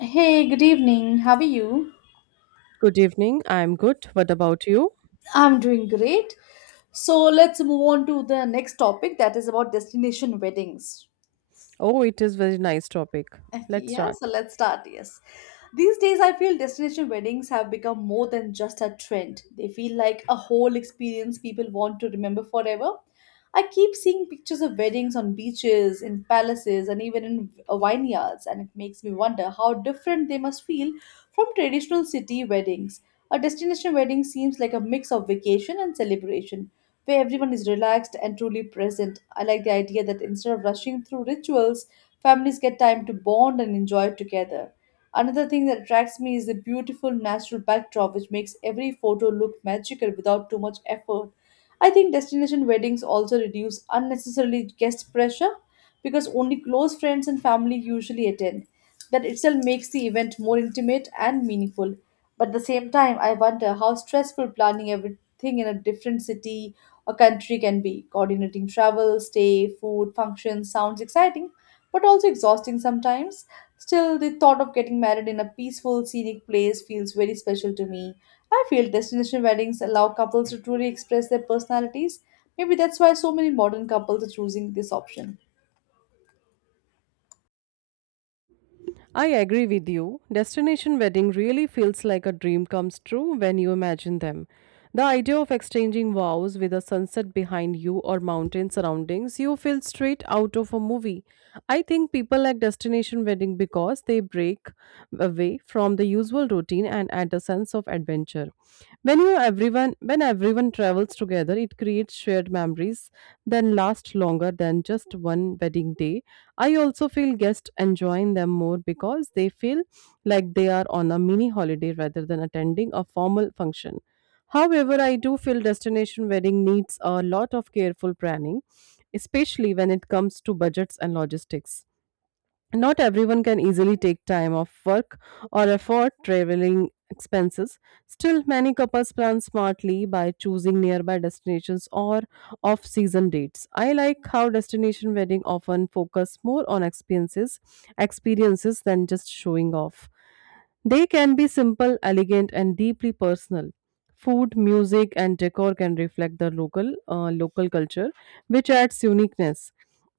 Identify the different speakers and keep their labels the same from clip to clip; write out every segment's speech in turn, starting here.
Speaker 1: Hey, good evening. How are you?
Speaker 2: Good evening. I'm good. What about you?
Speaker 1: I'm doing great. So let's move on to the next topic that is about destination weddings.
Speaker 2: Oh, it is very nice topic. Let's
Speaker 1: Yeah,
Speaker 2: start.
Speaker 1: so let's start. Yes. These days, I feel destination weddings have become more than just a trend. They feel like a whole experience people want to remember forever. I keep seeing pictures of weddings on beaches, in palaces, and even in vineyards, and it makes me wonder how different they must feel from traditional city weddings. A destination wedding seems like a mix of vacation and celebration, where everyone is relaxed and truly present. I like the idea that instead of rushing through rituals, families get time to bond and enjoy together. Another thing that attracts me is the beautiful natural backdrop, which makes every photo look magical without too much effort. I think destination weddings also reduce unnecessarily guest pressure because only close friends and family usually attend. That itself makes the event more intimate and meaningful. But at the same time, I wonder how stressful planning everything in a different city or country can be. Coordinating travel, stay, food, functions sounds exciting, but also exhausting sometimes. Still, the thought of getting married in a peaceful, scenic place feels very special to me. I feel destination weddings allow couples to truly express their personalities. Maybe that's why so many modern couples are choosing this option.
Speaker 2: I agree with you. Destination wedding really feels like a dream comes true when you imagine them. The idea of exchanging vows with a sunset behind you or mountain surroundings, you feel straight out of a movie. I think people like destination wedding because they break away from the usual routine and add a sense of adventure. When everyone travels together, it creates shared memories that last longer than just one wedding day. I also feel guests enjoying them more because they feel like they are on a mini holiday rather than attending a formal function. However, I do feel destination wedding needs a lot of careful planning, especially when it comes to budgets and logistics. Not everyone can easily take time off work or afford traveling expenses. Still, many couples plan smartly by choosing nearby destinations or off season dates. I like how destination wedding often focus more on experiences than just showing off. They can be simple, elegant, and deeply personal. Food, music, and decor can reflect the local culture, which adds uniqueness.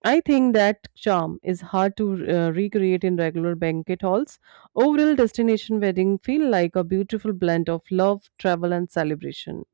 Speaker 2: I think that charm is hard to recreate in regular banquet halls. Overall, destination wedding feel like a beautiful blend of love, travel, and celebration.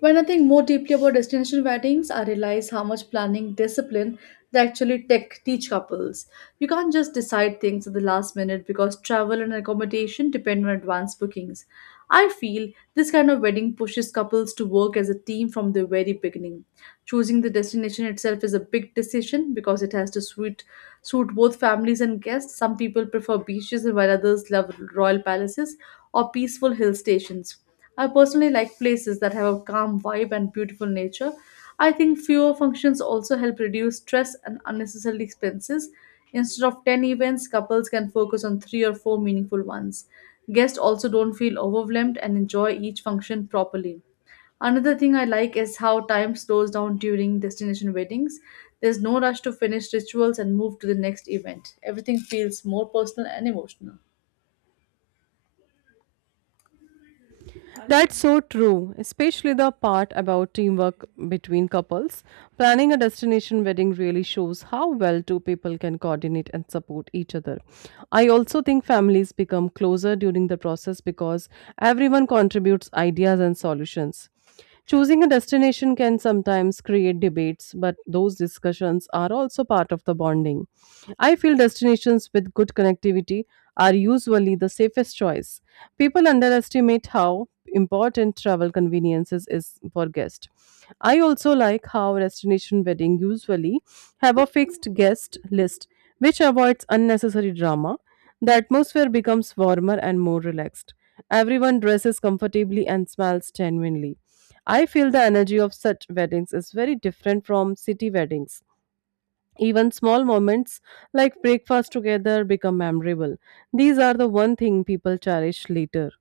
Speaker 1: When I think more deeply about destination weddings, I realize how much planning discipline they actually tech teach couples. You can't just decide things at the last minute because travel and accommodation depend on advance bookings. I feel this kind of wedding pushes couples to work as a team from the very beginning. Choosing the destination itself is a big decision because it has to suit both families and guests. Some people prefer beaches while others love royal palaces or peaceful hill stations. I personally like places that have a calm vibe and beautiful nature. I think fewer functions also help reduce stress and unnecessary expenses. Instead of 10 events, couples can focus on three or four meaningful ones. Guests also don't feel overwhelmed and enjoy each function properly. Another thing I like is how time slows down during destination weddings. There's no rush to finish rituals and move to the next event. Everything feels more personal and emotional.
Speaker 2: That's so true, especially the part about teamwork between couples. Planning a destination wedding really shows how well two people can coordinate and support each other. I also think families become closer during the process because everyone contributes ideas and solutions. Choosing a destination can sometimes create debates, but those discussions are also part of the bonding. I feel destinations with good connectivity are usually the safest choice. People underestimate how important travel conveniences is for guests. I also like how destination wedding usually have a fixed guest list which avoids unnecessary drama. The atmosphere becomes warmer and more relaxed. Everyone dresses comfortably and smiles genuinely. I feel the energy of such weddings is very different from city weddings. Even small moments like breakfast together become memorable. These are the one thing people cherish later.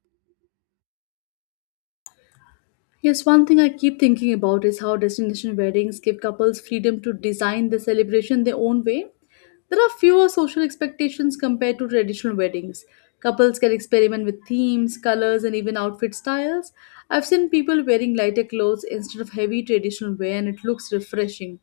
Speaker 1: Yes, one thing I keep thinking about is how destination weddings give couples freedom to design the celebration their own way. There are fewer social expectations compared to traditional weddings. Couples can experiment with themes, colors, and even outfit styles. I've seen people wearing lighter clothes instead of heavy traditional wear, and it looks refreshing.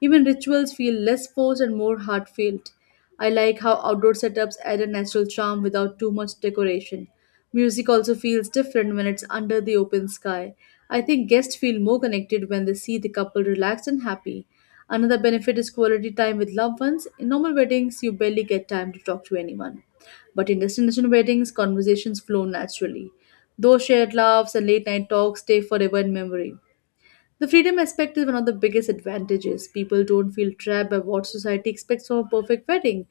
Speaker 1: Even rituals feel less forced and more heartfelt. I like how outdoor setups add a natural charm without too much decoration. Music also feels different when it's under the open sky. I think guests feel more connected when they see the couple relaxed and happy. Another benefit is quality time with loved ones. In normal weddings, you barely get time to talk to anyone. But in destination weddings, conversations flow naturally. Those shared laughs and late night talks stay forever in memory. The freedom aspect is one of the biggest advantages. People don't feel trapped by what society expects from a perfect wedding.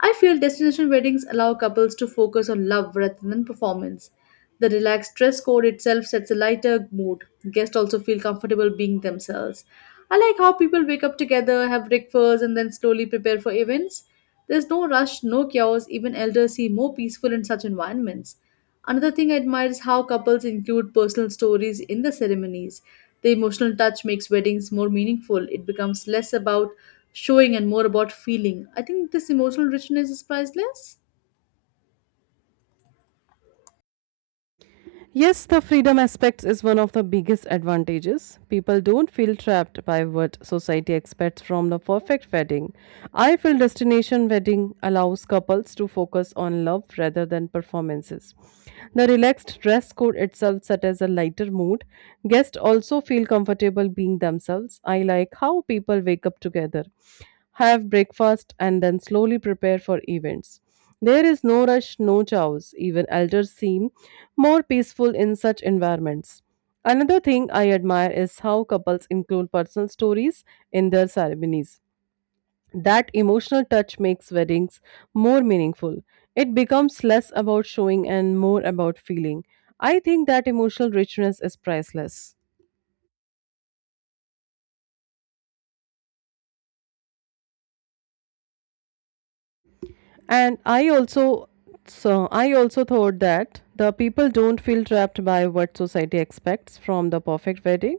Speaker 1: I feel destination weddings allow couples to focus on love rather than performance. The relaxed dress code itself sets a lighter mood. Guests also feel comfortable being themselves. I like how people wake up together, have breakfast, and then slowly prepare for events. There's no rush, no chaos, even elders seem more peaceful in such environments. Another thing I admire is how couples include personal stories in the ceremonies. The emotional touch makes weddings more meaningful. It becomes less about showing and more about feeling. I think this emotional richness is priceless.
Speaker 2: Yes, the freedom aspects is one of the biggest advantages. People don't feel trapped by what society expects from the perfect wedding. I feel destination wedding allows couples to focus on love rather than performances. The relaxed dress code itself sets a lighter mood. Guests also feel comfortable being themselves. I like how people wake up together, have breakfast, and then slowly prepare for events. There is no rush, no chows. Even elders seem more peaceful in such environments. Another thing I admire is how couples include personal stories in their ceremonies. That emotional touch makes weddings more meaningful. It becomes less about showing and more about feeling. I think that emotional richness is priceless. And I also so I also thought that the people don't feel trapped by what society expects from the perfect wedding.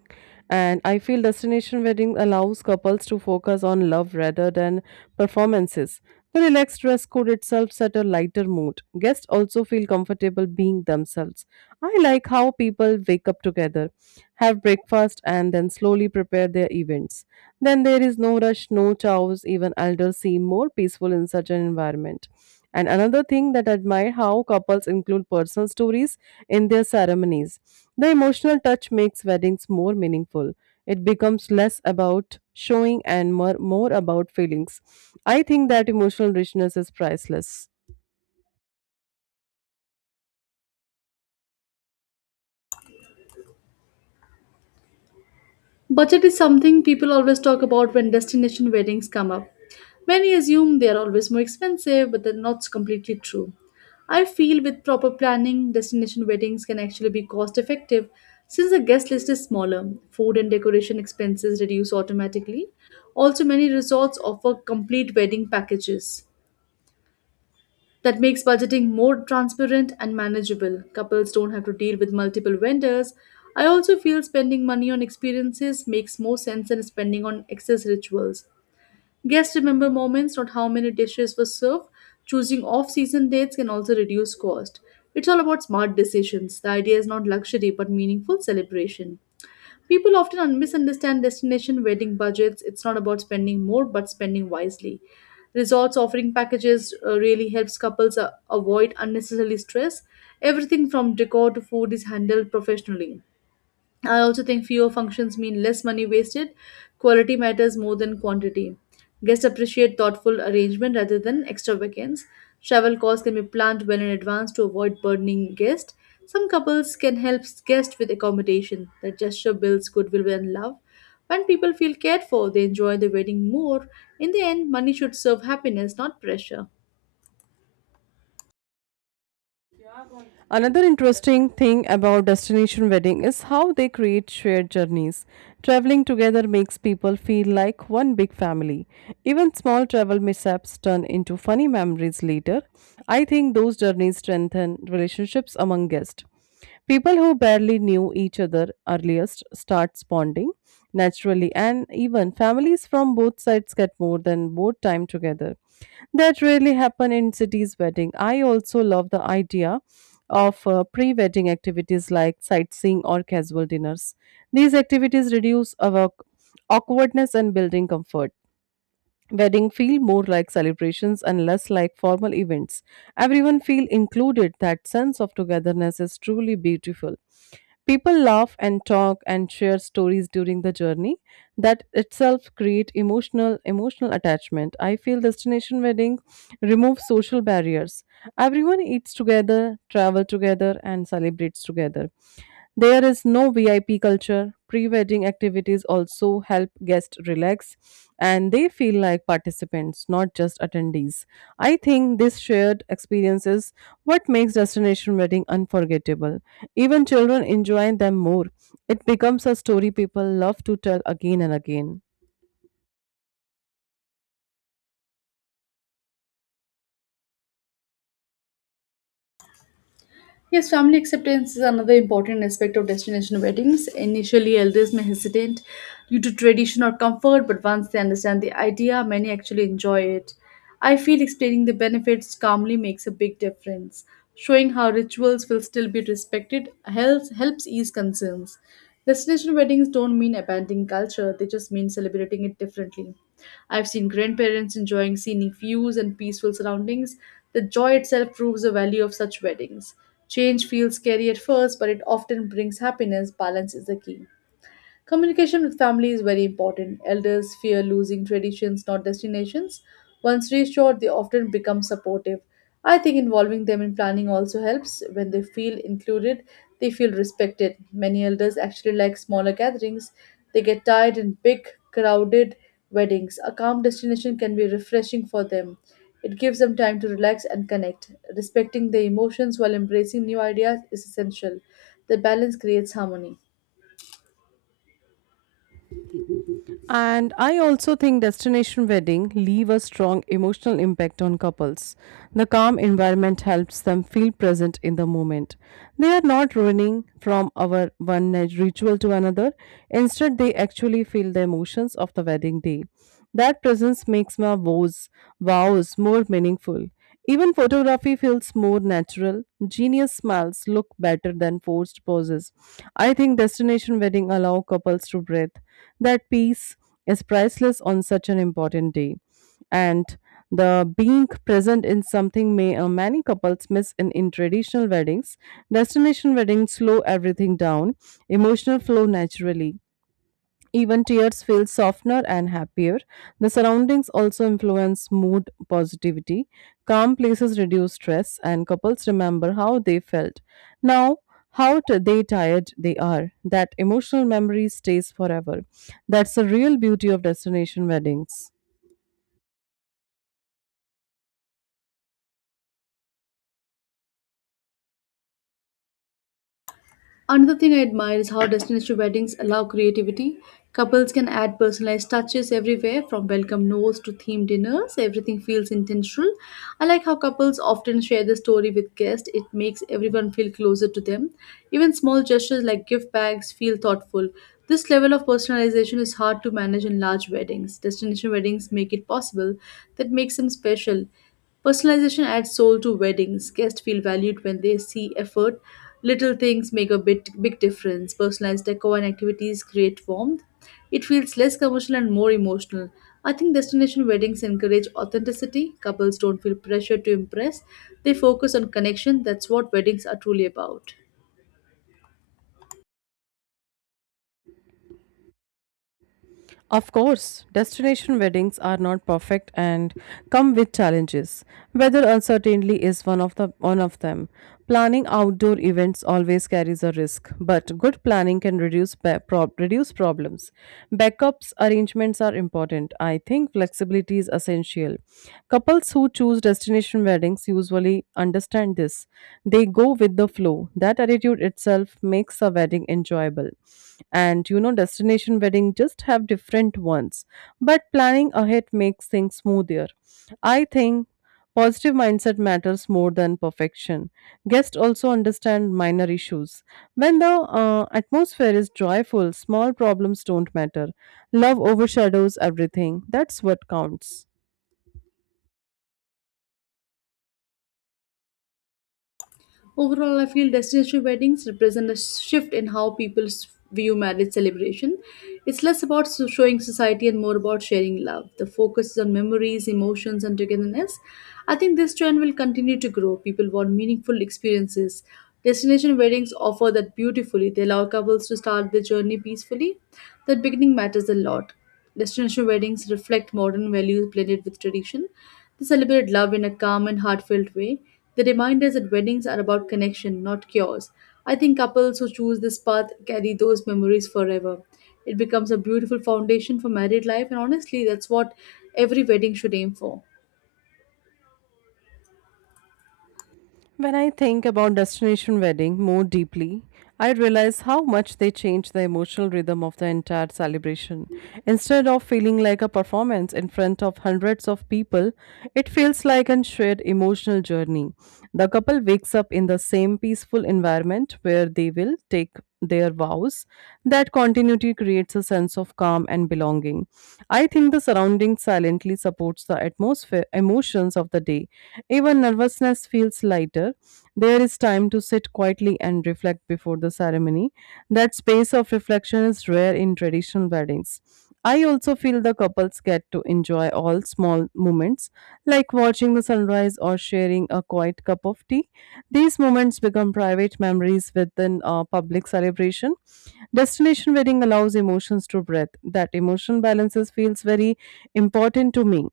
Speaker 2: And I feel destination wedding allows couples to focus on love rather than performances. The relaxed dress code food itself set a lighter mood. Guests also feel comfortable being themselves. I like how people wake up together, have breakfast, and then slowly prepare their events. Then there is no rush, no chows, even elders seem more peaceful in such an environment. And another thing that I admire how couples include personal stories in their ceremonies. The emotional touch makes weddings more meaningful. It becomes less about showing and more about feelings. I think that emotional richness is priceless.
Speaker 1: Budget is something people always talk about when destination weddings come up. Many assume they are always more expensive, but that's not completely true. I feel with proper planning, destination weddings can actually be cost effective since the guest list is smaller. Food and decoration expenses reduce automatically. Also, many resorts offer complete wedding packages. That makes budgeting more transparent and manageable. Couples don't have to deal with multiple vendors. I also feel spending money on experiences makes more sense than spending on excess rituals. Guests remember moments, not how many dishes were served. Choosing off season dates can also reduce cost. It's all about smart decisions. The idea is not luxury but meaningful celebration. People often misunderstand destination wedding budgets. It's not about spending more, but spending wisely. Resorts offering packages really helps couples avoid unnecessary stress. Everything from decor to food is handled professionally. I also think fewer functions mean less money wasted. Quality matters more than quantity. Guests appreciate thoughtful arrangement rather than extravagance. Travel costs can be planned well in advance to avoid burdening guests. Some couples can help guests with accommodation. That gesture builds goodwill and love. When people feel cared for, they enjoy the wedding more. In the end, money should serve happiness, not pressure.
Speaker 2: Another interesting thing about destination wedding is how they create shared journeys. Traveling together makes people feel like one big family. Even small travel mishaps turn into funny memories later. I think those journeys strengthen relationships among guests. People who barely knew each other earliest start bonding naturally, and even families from both sides get more than both time together that really happen in cities wedding. I also love the idea of pre wedding activities like sightseeing or casual dinners. These activities reduce our awkwardness and building comfort. Wedding feel more like celebrations and less like formal events. Everyone feel included. That sense of togetherness is truly beautiful. People laugh and talk and share stories during the journey. That itself create emotional attachment. I feel destination wedding remove social barriers. Everyone eats together, travel together, and celebrates together. There is no VIP culture. Pre wedding activities also help guests relax and they feel like participants, not just attendees. I think this shared experience is what makes destination wedding unforgettable. Even children enjoy them more. It becomes a story people love to tell again and again.
Speaker 1: Yes, family acceptance is another important aspect of destination weddings. Initially, elders may hesitate due to tradition or comfort, but once they understand the idea, many actually enjoy it. I feel explaining the benefits calmly makes a big difference. Showing how rituals will still be respected helps ease concerns. Destination weddings don't mean abandoning culture, they just mean celebrating it differently. I've seen grandparents enjoying scenic views and peaceful surroundings. The joy itself proves the value of such weddings. Change feels scary at first, but it often brings happiness. Balance is the key. Communication with family is very important. Elders fear losing traditions, not destinations. Once reassured, they often become supportive. I think involving them in planning also helps. When they feel included, they feel respected. Many elders actually like smaller gatherings. They get tired in big, crowded weddings. A calm destination can be refreshing for them. It gives them time to relax and connect. Respecting their emotions while embracing new ideas is essential. The balance creates harmony.
Speaker 2: And I also think destination wedding leave a strong emotional impact on couples. The calm environment helps them feel present in the moment. They are not running from our one night ritual to another. Instead, they actually feel the emotions of the wedding day. That presence makes my vows more meaningful. Even photography feels more natural. Genius smiles look better than forced poses. I think destination wedding allow couples to breathe that peace is priceless on such an important day. And the being present in something may many couples miss in traditional weddings. Destination weddings slow everything down, emotional flow naturally. Even tears feel softener and happier. The surroundings also influence mood positivity. Calm places reduce stress, and couples remember how they felt. Now, how t- they tired they are. That emotional memory stays forever. That's the real beauty of destination weddings.
Speaker 1: Another thing I admire is how destination weddings allow creativity. Couples can add personalized touches everywhere, from welcome notes to themed dinners. Everything feels intentional. I like how couples often share the story with guests. It makes everyone feel closer to them. Even small gestures like gift bags feel thoughtful. This level of personalization is hard to manage in large weddings. Destination weddings make it possible. That makes them special. Personalization adds soul to weddings. Guests feel valued when they see effort. Little things make a bit big difference. Personalized decor and activities create warmth. It feels less commercial and more emotional. I think destination weddings encourage authenticity. Couples don't feel pressure to impress. They focus on connection. That's what weddings are truly about.
Speaker 2: Of course, destination weddings are not perfect and come with challenges. Weather uncertainty is one of them. Planning outdoor events always carries a risk, but good planning can reduce problems. Backups arrangements are important. I think flexibility is essential. Couples who choose destination weddings usually understand this. They go with the flow. That attitude itself makes a wedding enjoyable. And you know, destination wedding just have different ones, but planning ahead makes things smoother. I think positive mindset matters more than perfection. Guests also understand minor issues. When the atmosphere is joyful, small problems don't matter. Love overshadows everything. That's what counts.
Speaker 1: Overall, I feel destination weddings represent a shift in how people view marriage celebration. It's less about showing society and more about sharing love. The focus is on memories, emotions, and togetherness. I think this trend will continue to grow. People want meaningful experiences. Destination weddings offer that beautifully. They allow couples to start their journey peacefully. That beginning matters a lot. Destination weddings reflect modern values blended with tradition. They celebrate love in a calm and heartfelt way. They remind us that weddings are about connection, not cures. I think couples who choose this path carry those memories forever. It becomes a beautiful foundation for married life, and honestly, that's what every wedding should aim for.
Speaker 2: When I think about destination wedding more deeply, I realize how much they change the emotional rhythm of the entire celebration. Instead of feeling like a performance in front of hundreds of people, it feels like a shared emotional journey. The couple wakes up in the same peaceful environment where they will take their vows. That continuity creates a sense of calm and belonging. I think the surrounding silently supports the atmosphere, emotions of the day. Even nervousness feels lighter. There is time to sit quietly and reflect before the ceremony. That space of reflection is rare in traditional weddings. I also feel the couples get to enjoy all small moments, like watching the sunrise or sharing a quiet cup of tea. These moments become private memories within a public celebration. Destination wedding allows emotions to breathe. That emotion balances feels very important to me.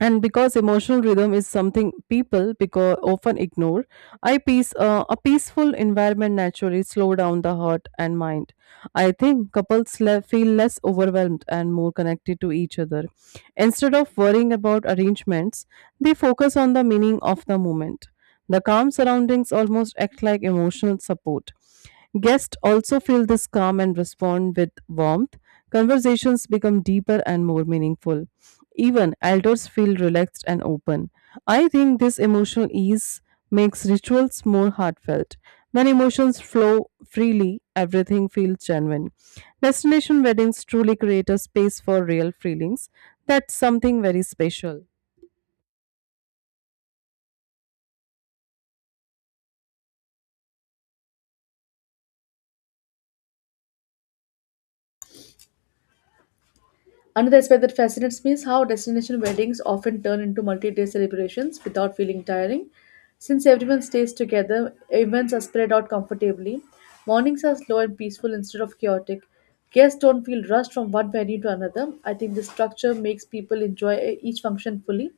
Speaker 2: And because emotional rhythm is something people because often ignore, I peace a peaceful environment naturally slow down the heart and mind. I think couples feel less overwhelmed and more connected to each other. Instead of worrying about arrangements, they focus on the meaning of the moment. The calm surroundings almost act like emotional support. Guests also feel this calm and respond with warmth. Conversations become deeper and more meaningful. Even elders feel relaxed and open. I think this emotional ease makes rituals more heartfelt. When emotions flow freely, everything feels genuine. Destination weddings truly create a space for real feelings. That's something very special.
Speaker 1: Another aspect that fascinates me is how destination weddings often turn into multi day celebrations without feeling tiring. Since everyone stays together, events are spread out comfortably. Mornings are slow and peaceful instead of chaotic. Guests don't feel rushed from one venue to another. I think this structure makes people enjoy each function fully.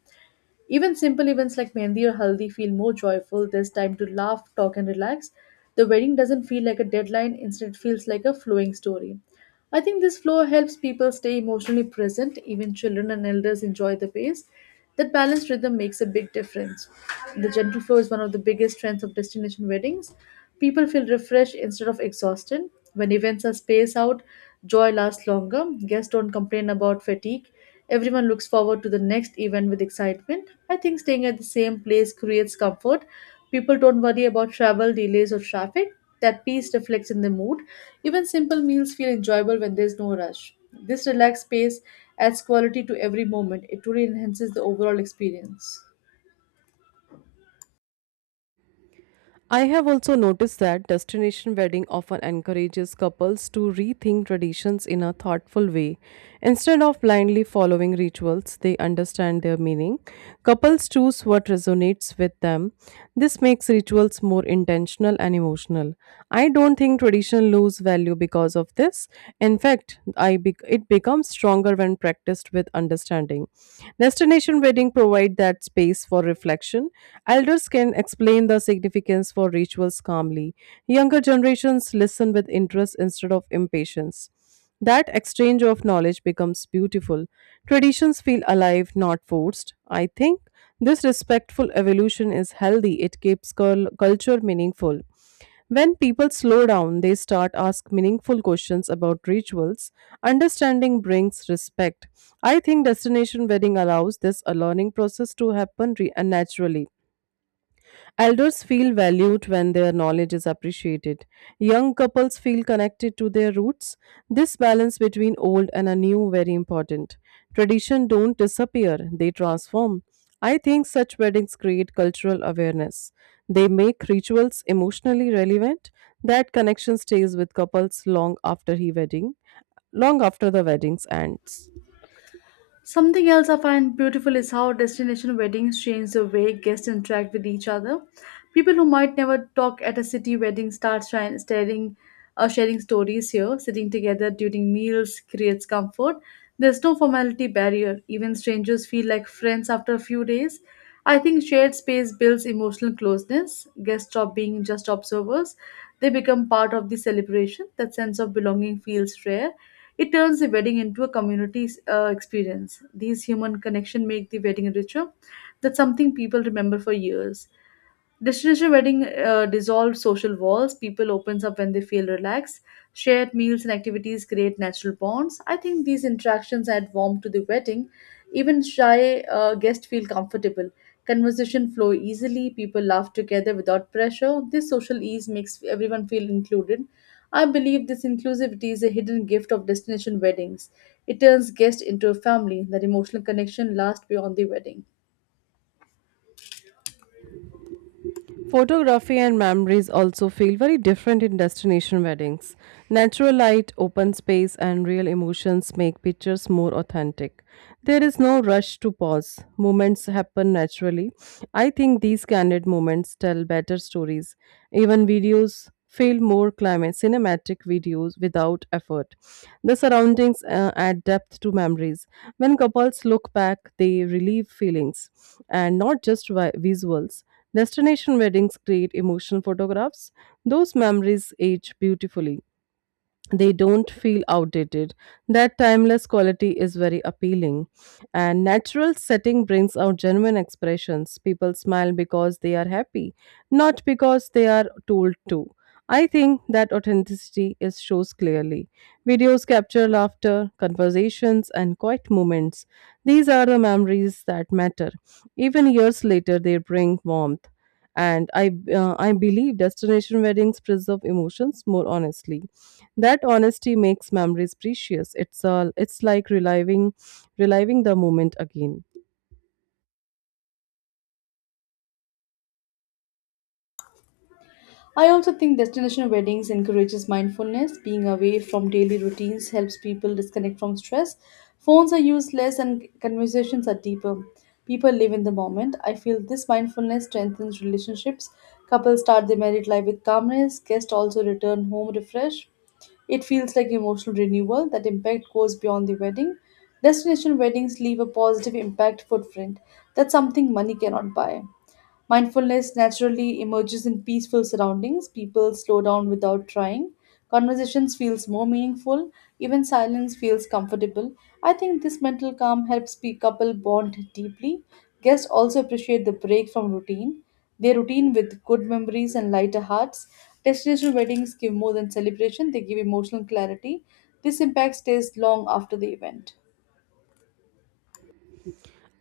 Speaker 1: Even simple events like Mehndi or Haldi feel more joyful. There's time to laugh, talk, and relax. The wedding doesn't feel like a deadline, instead, it feels like a flowing story. I think this flow helps people stay emotionally present. Even children and elders enjoy the pace. That balanced rhythm makes a big difference. The gentle flow is one of the biggest strengths of destination weddings. People feel refreshed instead of exhausted. When events are spaced out, joy lasts longer. Guests don't complain about fatigue. Everyone looks forward to the next event with excitement. I think staying at the same place creates comfort. People don't worry about travel delays or traffic. That peace reflects in the mood. Even simple meals feel enjoyable when there's no rush. This relaxed space adds quality to every moment. It truly enhances the overall experience.
Speaker 2: I have also noticed that destination wedding often encourages couples to rethink traditions in a thoughtful way. Instead of blindly following rituals, they understand their meaning. Couples choose what resonates with them. This makes rituals more intentional and emotional. I don't think tradition lose value because of this. In fact, I bec it becomes stronger when practiced with understanding. Destination wedding provide that space for reflection. Elders can explain the significance for rituals calmly. Younger generations listen with interest instead of impatience. That exchange of knowledge becomes beautiful. Traditions feel alive, not forced. I think this respectful evolution is healthy, it keeps culture meaningful. When people slow down, they start ask meaningful questions about rituals. Understanding brings respect. I think destination wedding allows this learning process to happen naturally. Elders feel valued when their knowledge is appreciated. Young couples feel connected to their roots. This balance between old and a new very important. Tradition don't disappear, they transform. I think such weddings create cultural awareness. They make rituals emotionally relevant. That connection stays with couples long after the wedding ends.
Speaker 1: Something else I find beautiful is how destination weddings change the way guests interact with each other. People who might never talk at a city wedding start sharing stories here. Sitting together during meals creates comfort. There's no formality barrier. Even strangers feel like friends after a few days. I think shared space builds emotional closeness. Guests stop being just observers. They become part of the celebration. That sense of belonging feels rare. It turns the wedding into a community experience. These human connection make the wedding ritual that something people remember for years. Destination wedding dissolve social walls. People opens up when they feel relaxed. Shared meals and activities create natural bonds. I think these interactions add warmth to the wedding. Even shy guests feel comfortable. Conversation flow easily. People laugh together without pressure. This social ease makes everyone feel included. I believe this inclusivity is a hidden gift of destination weddings. It turns guests into a family. That emotional connection lasts beyond the wedding.
Speaker 2: Photography and memories also feel very different in destination weddings. Natural light, open space, and real emotions make pictures more authentic. There is no rush to pause. Moments happen naturally. I think these candid moments tell better stories. Even videos feel more cinematic videos without effort. The surroundings add depth to memories. When couples look back, they relieve feelings and not just visuals. Destination weddings create emotional photographs. Those memories age beautifully, they don't feel outdated. That timeless quality is very appealing. And natural setting brings out genuine expressions. People smile because they are happy, not because they are told to. I think that authenticity is shows clearly. Videos capture laughter, conversations, and quiet moments. These are the memories that matter. Even years later, they bring warmth. And I believe destination weddings preserve emotions more honestly, that honesty makes memories precious. It's all it's like reliving the moment again.
Speaker 1: I also think destination weddings encourages mindfulness. Being away from daily routines helps people disconnect from stress. Phones are used less and conversations are deeper. People live in the moment. I feel this mindfulness strengthens relationships. Couples start their married life with calmness. Guests also return home refreshed. It feels like emotional renewal that impact goes beyond the wedding. Destination weddings leave a positive impact footprint. That's something money cannot buy. Mindfulness naturally emerges in peaceful surroundings. People slow down without trying. Conversations feels more meaningful. Even silence feels comfortable. I think this mental calm helps couple bond deeply. Guests also appreciate the break from routine. They routine with good memories and lighter hearts. Destination weddings give more than celebration, they give emotional clarity. This impact stays long after the event.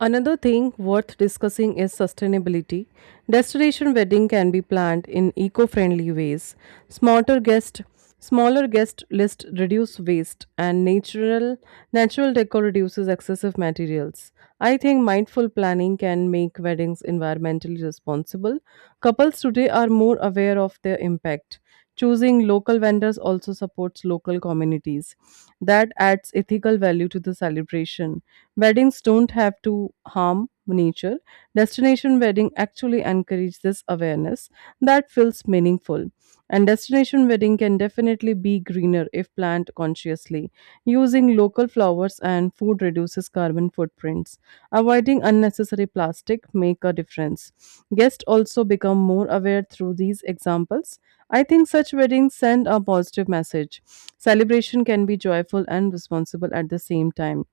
Speaker 2: Another thing worth discussing is sustainability. Destination wedding can be planned in eco-friendly ways. Smarter guest, smaller guest list reduce waste and natural decor reduces excessive materials. I think mindful planning can make weddings environmentally responsible. Couples today are more aware of their impact. Choosing local vendors also supports local communities. That adds ethical value to the celebration. Weddings don't have to harm nature. Destination wedding actually encourage this awareness, that feels meaningful. And destination wedding can definitely be greener if planned consciously. Using local flowers and food reduces carbon footprints. Avoiding unnecessary plastic make a difference. Guests also become more aware through these examples. I think such weddings send a positive message. Celebration can be joyful and responsible at the same time,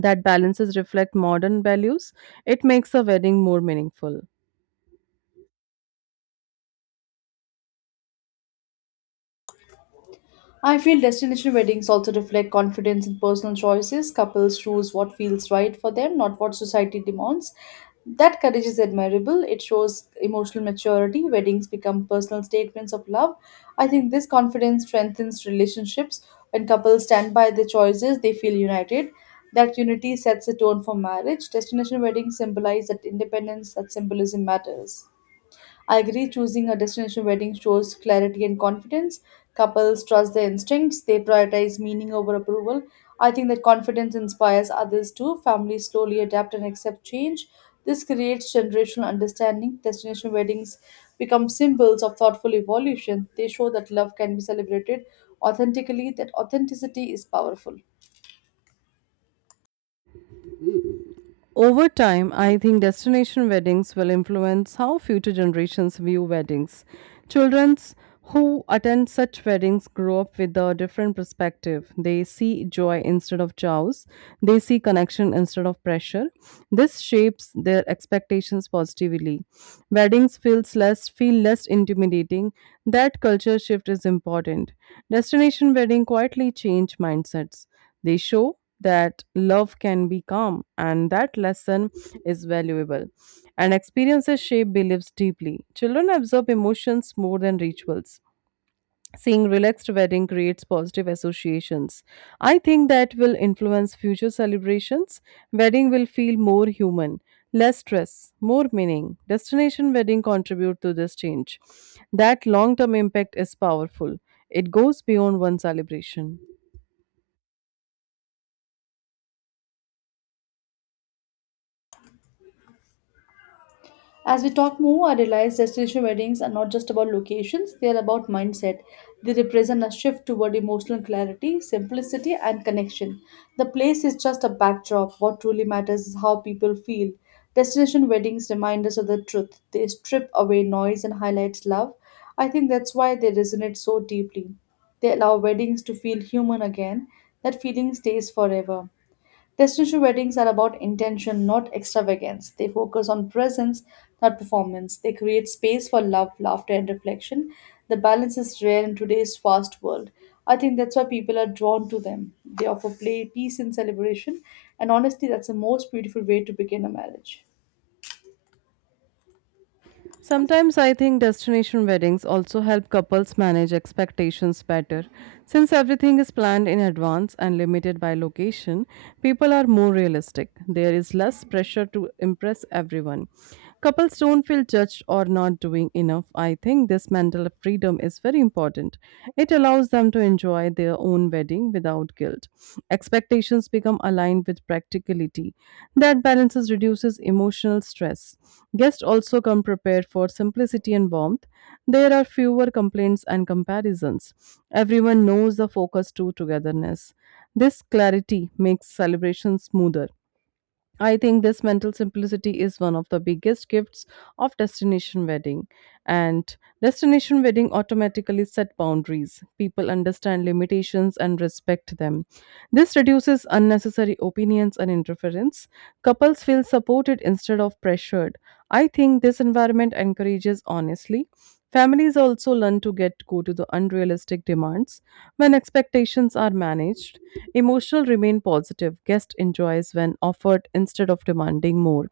Speaker 2: that balances reflect modern values, it makes a wedding more meaningful.
Speaker 1: I feel destination weddings also reflect confidence in personal choices. Couples choose what feels right for them, not what society demands. That courage is admirable. It shows emotional maturity. Weddings become personal statements of love. I think this confidence strengthens relationships. When couples stand by their choices, they feel united. That unity sets the tone for marriage. Destination weddings symbolize that independence, that symbolism matters. I agree choosing a destination wedding shows clarity and confidence. Couples trust their instincts, they prioritize meaning over approval. I think that confidence inspires others too. Families slowly adapt and accept change. This creates generational understanding. Destination weddings become symbols of thoughtful evolution. They show that love can be celebrated authentically, that authenticity is powerful.
Speaker 2: Over time, I think destination weddings will influence how future generations view weddings. Children who attend such weddings grow up with a different perspective. They see joy instead of chaos, they see connection instead of pressure. This shapes their expectations positively. Weddings feel less intimidating. That culture shift is important. Destination wedding quietly change mindsets. They show that love can be calm, and that lesson is valuable. And experiences shape beliefs deeply. Children absorb emotions more than rituals. Seeing relaxed wedding creates positive associations. I think that will influence future celebrations. Wedding will feel more human, less stress, more meaning. Destination wedding contribute to this change. That long-term impact is powerful. It goes beyond one celebration.
Speaker 1: As we talk more, I realize destination weddings are not just about locations, they are about mindset. They represent a shift toward emotional clarity, simplicity, and connection. The place is just a backdrop. What truly matters is how people feel. Destination weddings remind us of the truth. They strip away noise and highlight love. I think that's why they resonate so deeply. They allow weddings to feel human again. That feeling stays forever. Destination weddings are about intention, not extravagance. They focus on presence, not performance. They create space for love, laughter, and reflection. The balance is rare in today's fast world. I think that's why people are drawn to them. They offer play, peace, and celebration, and honestly, that's the most beautiful way to begin a marriage.
Speaker 2: Sometimes I think destination weddings also help couples manage expectations better. Since everything is planned in advance and limited by location, people are more realistic. There is less pressure to impress everyone. Couples don't feel judged or not doing enough. I think this mental freedom is very important. It allows them to want to enjoy their own wedding without guilt. Expectations become aligned with practicality. That balances reduces emotional stress. Guests also come prepared for simplicity and warmth. There are fewer complaints and comparisons. Everyone knows the focus to togetherness. This clarity makes celebration smoother. I think this mental simplicity is one of the biggest gifts of destination wedding. And destination wedding automatically set boundaries. People understand limitations and respect them. This reduces unnecessary opinions and interference. Couples feel supported instead of pressured. I think this environment encourages honesty. Families also learn to get go to the unrealistic demands when expectations are managed. Emotional remain positive. Guest enjoys when offered instead of demanding more.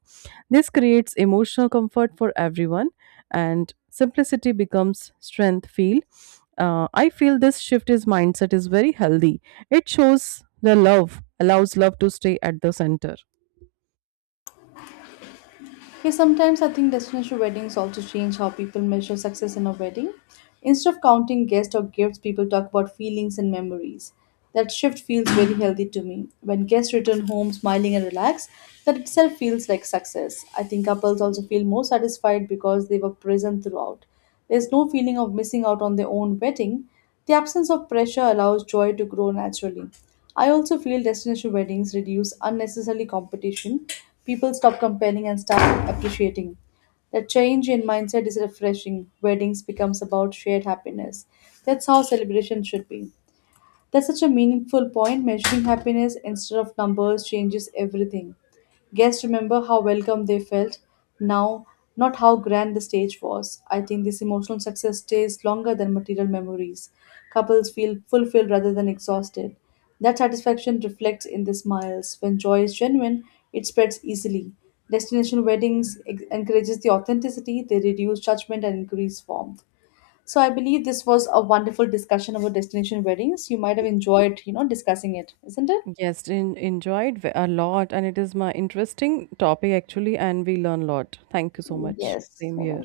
Speaker 2: This creates emotional comfort for everyone, and simplicity becomes strength. Feel. I feel this shift is mindset is very healthy, it shows the love, allows love to stay at the center.
Speaker 1: Yeah, sometimes I think destination weddings also change how people measure success in a wedding. Instead of counting guests or gifts, people talk about feelings and memories. That shift feels very healthy to me. When guests return home smiling and relaxed, that itself feels like success. I think couples also feel more satisfied because they were present throughout. There's no feeling of missing out on their own wedding. The absence of pressure allows joy to grow naturally. I also feel destination weddings reduce unnecessary competition. People stop comparing and start appreciating. The change in mindset is refreshing. Weddings becomes about shared happiness. That's how celebration should be. That's such a meaningful point. Measuring happiness instead of numbers changes everything. Guests remember how welcome they felt now, not how grand the stage was. I think this emotional success stays longer than material memories. Couples feel fulfilled rather than exhausted. That satisfaction reflects in the smiles. When joy is genuine, it spreads easily. Destination weddings encourages the authenticity, they reduce judgment and increase warmth. So I believe this was a wonderful discussion about destination weddings. You might have enjoyed discussing it, isn't it?
Speaker 2: Yes, in, enjoyed a lot, and it is my interesting topic actually, and we learn a lot. Thank you so much. Same here.